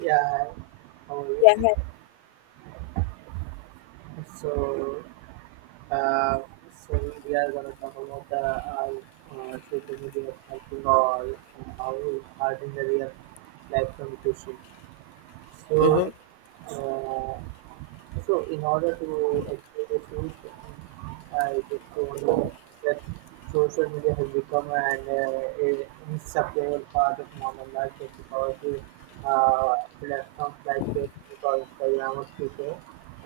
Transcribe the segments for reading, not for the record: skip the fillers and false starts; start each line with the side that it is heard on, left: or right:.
right: Yeah, hi. How are you?
left: Yeah. Hi.
right: So, uh, so we are gonna talk about the social media is or how hard in the real life communication.
left: Mm-hmm.
right: So, uh, so in order to actually this news, I just told you that social media has become an inseparable part of modern life just because uh, platforms like Facebook or Instagram or Twitter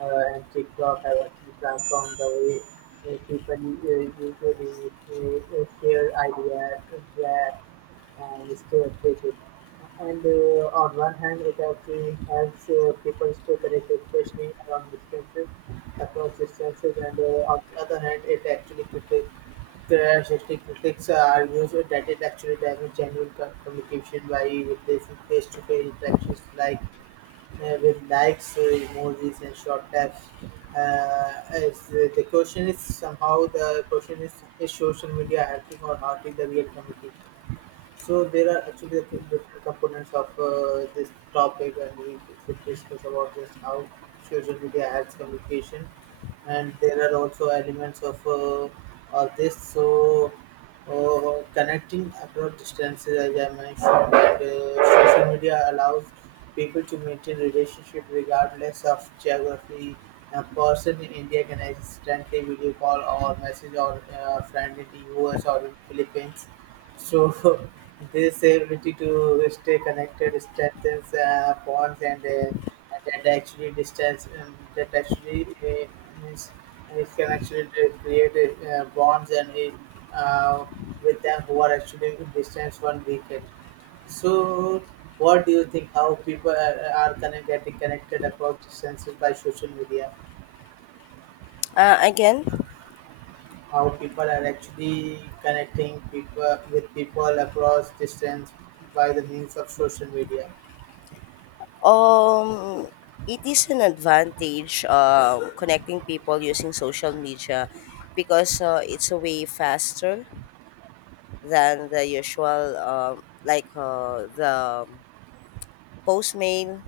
right: and TikTok have actually transformed the way people usually share ideas, interact, and stay updated. And on one hand, it actually helps people stay connected, especially around distances, across distances. And on the other hand, it actually critics argues that it actually damages genuine communication by replacing face-to-face interactions like with likes, emojis, and short taps. As the question is somehow the question is social media helping or hurting the real communication? So there are actually the different components of this topic, and we should discuss about just how social media helps communication, and there are also elements of all this. So connecting across distances, as I mentioned, and social media allows people to maintain relationship regardless of geography. A person in India can instantly video call or message or friend in the US or in Philippines so this ability to stay connected strengthens bonds and that actually distance that actually means it can actually create bonds and uh, uh, with them who are actually distance one weekend. So what do you think, how people are getting connected across distances by social media?
left: Uh, again,
right: How people are actually connecting people with people across distance by the means of social media.
left: um, it is an advantage connecting people using social media because it's a way faster than the usual, the postmail.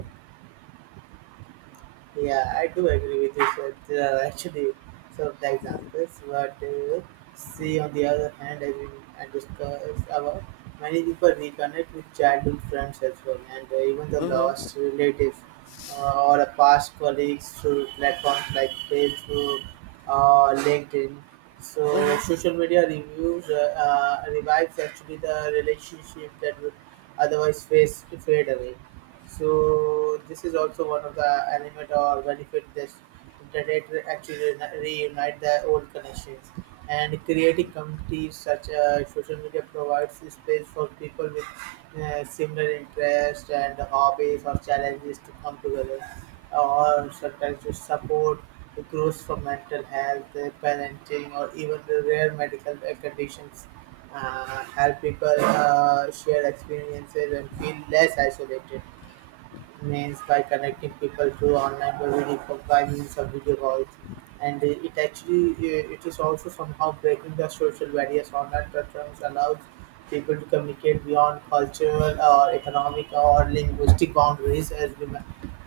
right: Yeah, I do agree with you. So there are actually some of the examples, but see on the other hand, as we I discussed about, many people reconnect with childhood friends as well, and even the
left: Mm-hmm.
right: lost relatives or a past colleagues through platforms like Facebook or LinkedIn. So
left: Mm-hmm.
right: social media reviews revives actually the relationship that would otherwise face fade away. So this is also one of the element or benefit that internet actually reunite the old connections, and creating communities such as social media provides space for people with similar interests and hobbies or challenges to come together or sometimes to support the growth for mental health, parenting, or even the rare medical conditions uh, help people share experiences and feel less isolated, means by connecting people through online library for by means of video calls. And it is also somehow breaking the social barriers. Online platforms allows people to communicate beyond cultural or economic or linguistic boundaries. As we ma-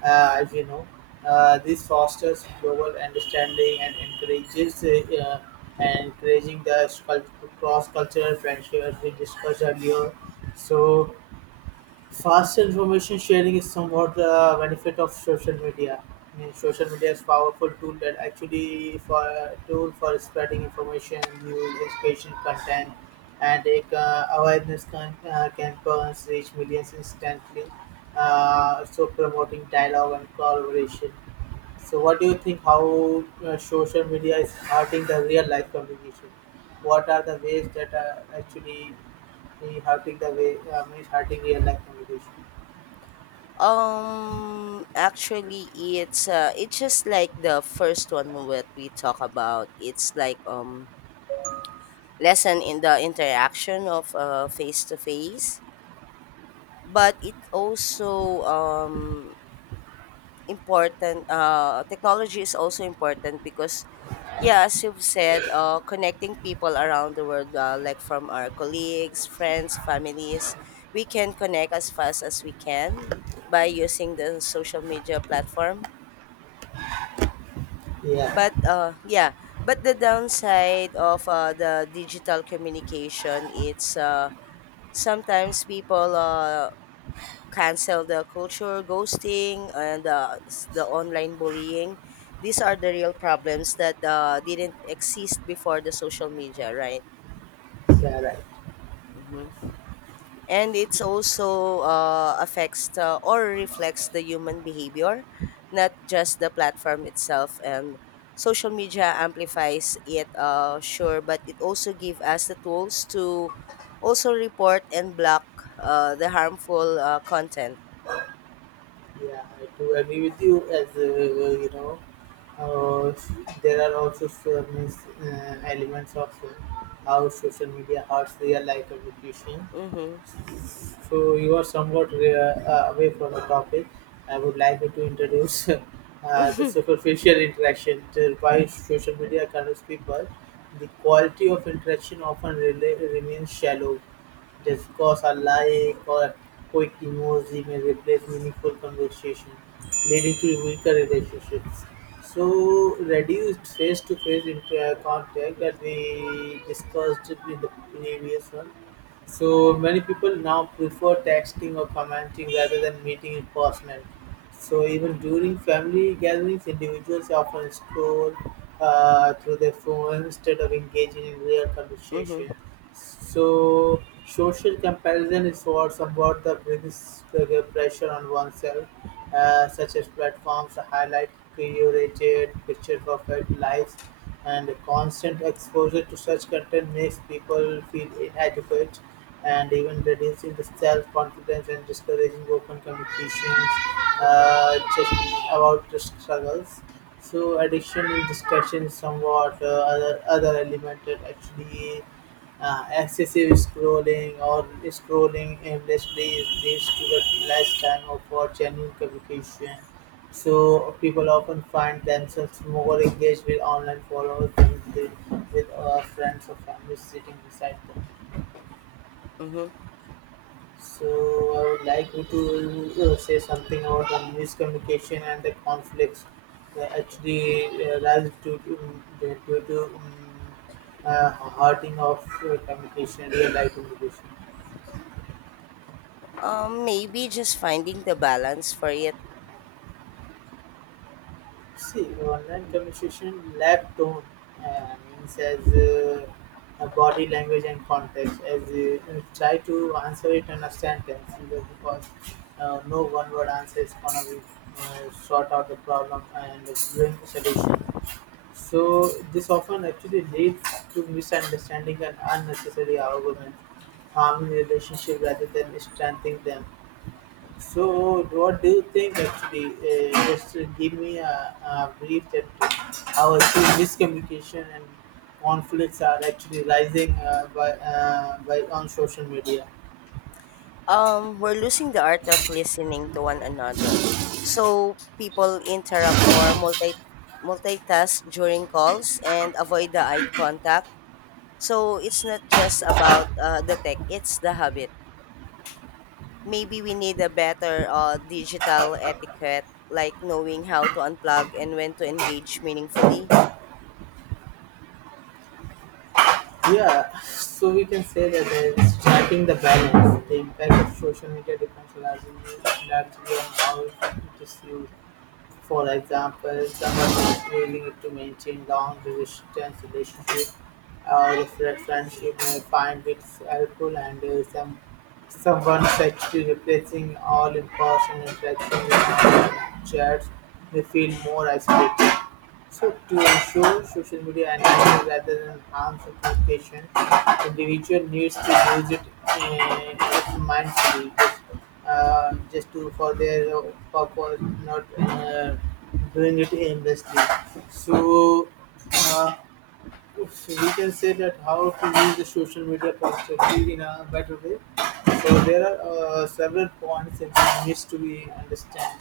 right: uh, as we know, this fosters global understanding and encourages encouraging the cross cultural friendships we discussed earlier. So fast information sharing is somewhat the benefit of social media. I mean, social media is powerful tool that actually for tool for spreading information, news, education, content, and it, awareness can, campaigns reach millions instantly. So promoting dialogue and collaboration. So, what do you think? How social media is hurting the real life communication? What are the ways that are actually hurting the way? I mean, hurting real life communication.
left: Actually, it's just like the first one what we talk about. It's like lesson in the interaction of face to face, but it also important, technology is also important because yeah, as you've said, connecting people around the world, like from our colleagues, friends, families, we can connect as fast as we can by using the social media platform.
right: Yeah,
left: But uh yeah but the downside of the digital communication, it's sometimes people cancel the culture, ghosting, and the online bullying. These are the real problems that didn't exist before the social media, right?
right: yeah, right.
left: Hmm. And it's also affects or reflects the human behavior, not just the platform itself. And social media amplifies it, sure, but it also give us the tools to also report and block the harmful content.
right: Yeah, I do agree with you. As you know, uh, there are also some elements of how social media hurts real life communication.
left: Mm-hmm.
right: So you are somewhat away from the topic. I would like you to introduce the superficial interaction till by social media connects people. The quality of interaction often remains shallow. Just because a like or a quick emoji may replace meaningful conversation, leading to weaker relationships. So reduced face-to-face contact that we discussed in the previous one, so many people now prefer texting or commenting rather than meeting in person. So even during family gatherings, individuals often scroll through their phone instead of engaging in real
left: Mm-hmm.
right: conversation. So social comparison is what somewhat the biggest pressure on oneself, such as platforms highlight curated picture perfect lives, and constant exposure to such content makes people feel inadequate and even reducing the self-confidence and discouraging open communications just about the struggles. So addiction and distraction is somewhat other element that actually excessive scrolling or scrolling aimlessly leads to the less time of for genuine communication, so people often find themselves more engaged with online followers than they, with friends or family sitting beside them.
left: Mm-hmm.
right: So I would like you to say something about the miscommunication and the conflicts that actually rise due to hurting of communication, real life communication.
left: Maybe just finding the balance for it.
right: See, online communication lack tone, means as a body language and context. As try to answer it and understand them either because no one word answer is gonna be sort out the problem and bring solution. So this often actually leads to misunderstanding and unnecessary arguments, harming relationship rather than strengthening them. So, what do you think actually? Just Give me a brief that how actually miscommunication and conflicts are actually rising by on social media.
left: We're losing the art of listening to one another. So people interrupt more, multitask during calls, and avoid the eye contact. So it's not just about the tech, it's the habit. Maybe we need a better digital etiquette, like knowing how to unplug and when to engage meaningfully.
right: Yeah, so we can say that it's striking the balance. The impact of social media depends largely on how it is used. For example, someone needing to maintain long-distance relationship or friendship may find it helpful, and someone actually replacing all in-person interaction with online chats may feel more isolated. So to ensure social media enhances rather than harms the communication, individual needs to use it mindfully, just to for their purpose, not doing it aimlessly. So uh, we can say that how to use the social media positively in a better way. So there are several points that we needs to be understand.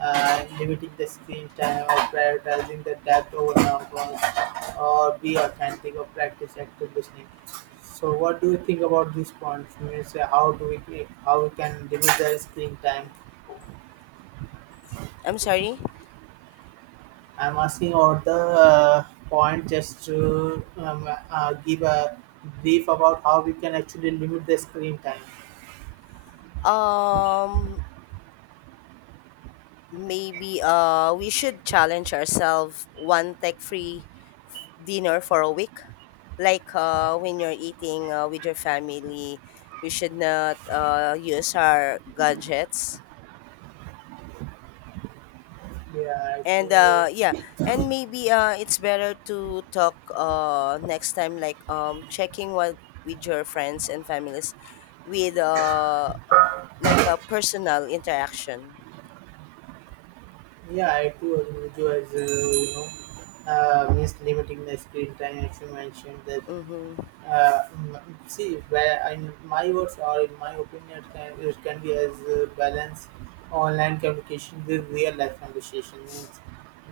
right: Limiting the screen time, or prioritizing the depth over numbers, or be authentic, or practice active listening. So what do you think about these points? Means how do we, how we can limit the screen time?
left: I'm sorry.
right: I'm asking at the point just to give a brief about how we can actually limit the screen time.
left: Um, Maybe we should challenge ourselves one tech free dinner for a week. Like, when you're eating with your family, we should not use our gadgets.
right: Yeah, I
left: And
right: too.
left: yeah, and maybe it's better to talk next time, like, checking what with your friends and families with, like a personal interaction.
right: Yeah, I too agree with you. As you know, means limiting the screen time. As you mentioned that,
left: Mm-hmm.
right: uh, mm, see where in my words or in my opinion, it can be as balance online communication with real life conversation, means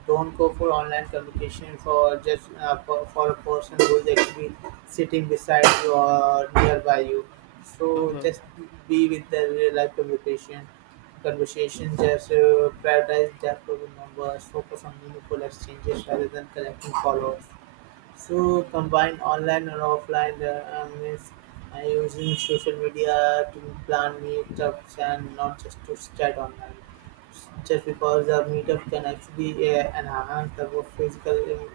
right: don't go for online communication for just for a person who is actually sitting beside you or nearby you. So just
left: Mm-hmm.
right: be with the real life communication conversation, just prioritize the problem numbers, focus on meaningful exchanges rather than collecting followers. So combine online and offline, means using social media to plan meetups and not just to stay online, just because the meetup can actually enhance the both physical in-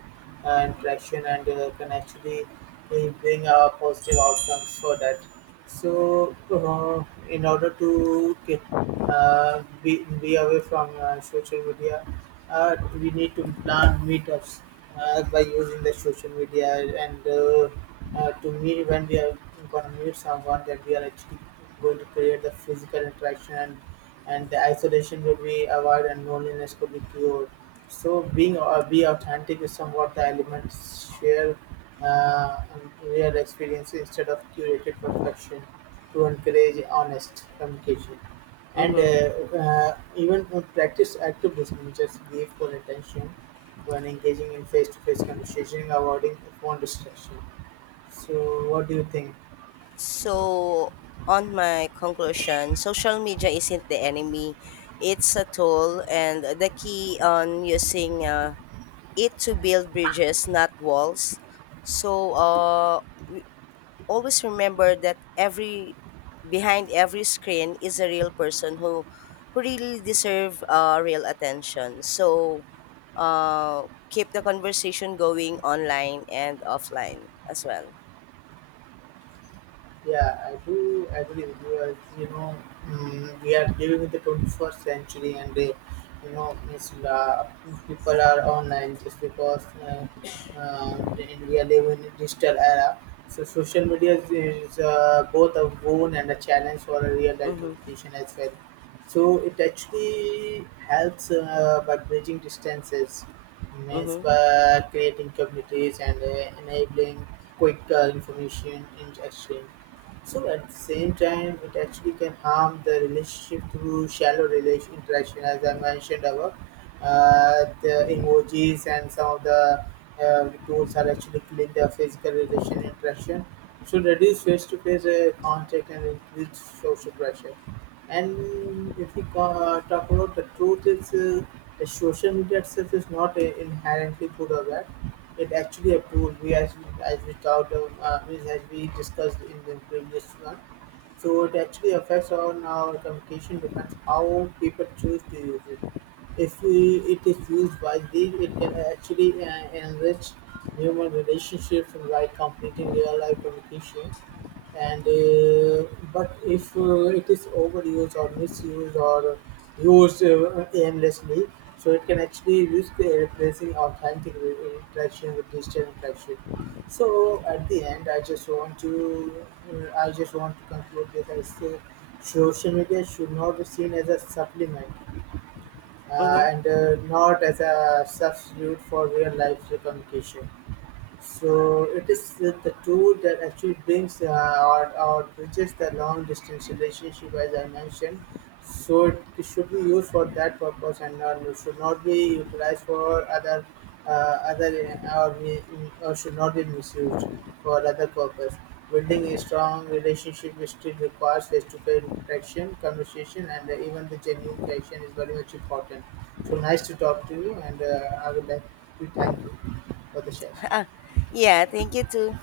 right: uh, interaction, and can actually bring a positive outcomes for that. So, in order to be away from social media, we need to plan meetups by using the social media, and to meet when we are going to meet someone that we are actually going to create the physical interaction, and the isolation would be avoided and loneliness could be cured. So being or be authentic is somewhat the elements share uh, real experience instead of curated perfection to encourage honest communication. And
left: Mm-hmm.
right: even practice active listening, just give full attention when engaging in face-to-face conversation, avoiding phone distraction. So what do you think?
left: So, on my conclusion, social media isn't the enemy. It's a tool, and the key on using it to build bridges, not walls. So, always remember that every behind every screen is a real person who really deserve real attention. So, keep the conversation going online and offline as well.
right: Yeah, I do agree with you. As you know, we are living in the 21st century, and you know, it's, people are online just because, and we are living in a digital era. So, social media is both a boon and a challenge for a real life
left: Mm-hmm.
right: communication as well. So, it actually helps by bridging distances, means
left: Mm-hmm.
right: by creating communities and enabling quick information in exchange. So at the same time, it actually can harm the relationship through shallow relation interaction, as I mentioned above. The emojis and some of the tools are actually killing the physical relation interaction. Should reduce face-to-face contact and increase social pressure. And if we talk about the truth, is the social media itself is not inherently good or bad, it actually approved as we talked of, means as we discussed in the previous one. So it actually affects on our communication depends how people choose to use it. If it is used wisely, it can actually enrich human relationships and like completing real life communication, and but if it is overused or misused or used aimlessly, so it can actually risk replacing authentic interaction with digital interaction. So at the end, I just want to conclude this, I say social media should not be seen as a supplement,
left: Mm-hmm.
right: and not as a substitute for real life communication. So it is the tool that actually brings or bridges the long distance relationship as I mentioned. So it should be used for that purpose, and not, it should not be utilized for other uh, other uh, or, be- or should not be misused for other purpose. Building a strong relationship still requires face-to-face interaction, conversation, and even the genuine connection is very much important. So nice to talk to you, and I would like to thank you for the session.
left: Yeah, thank you too.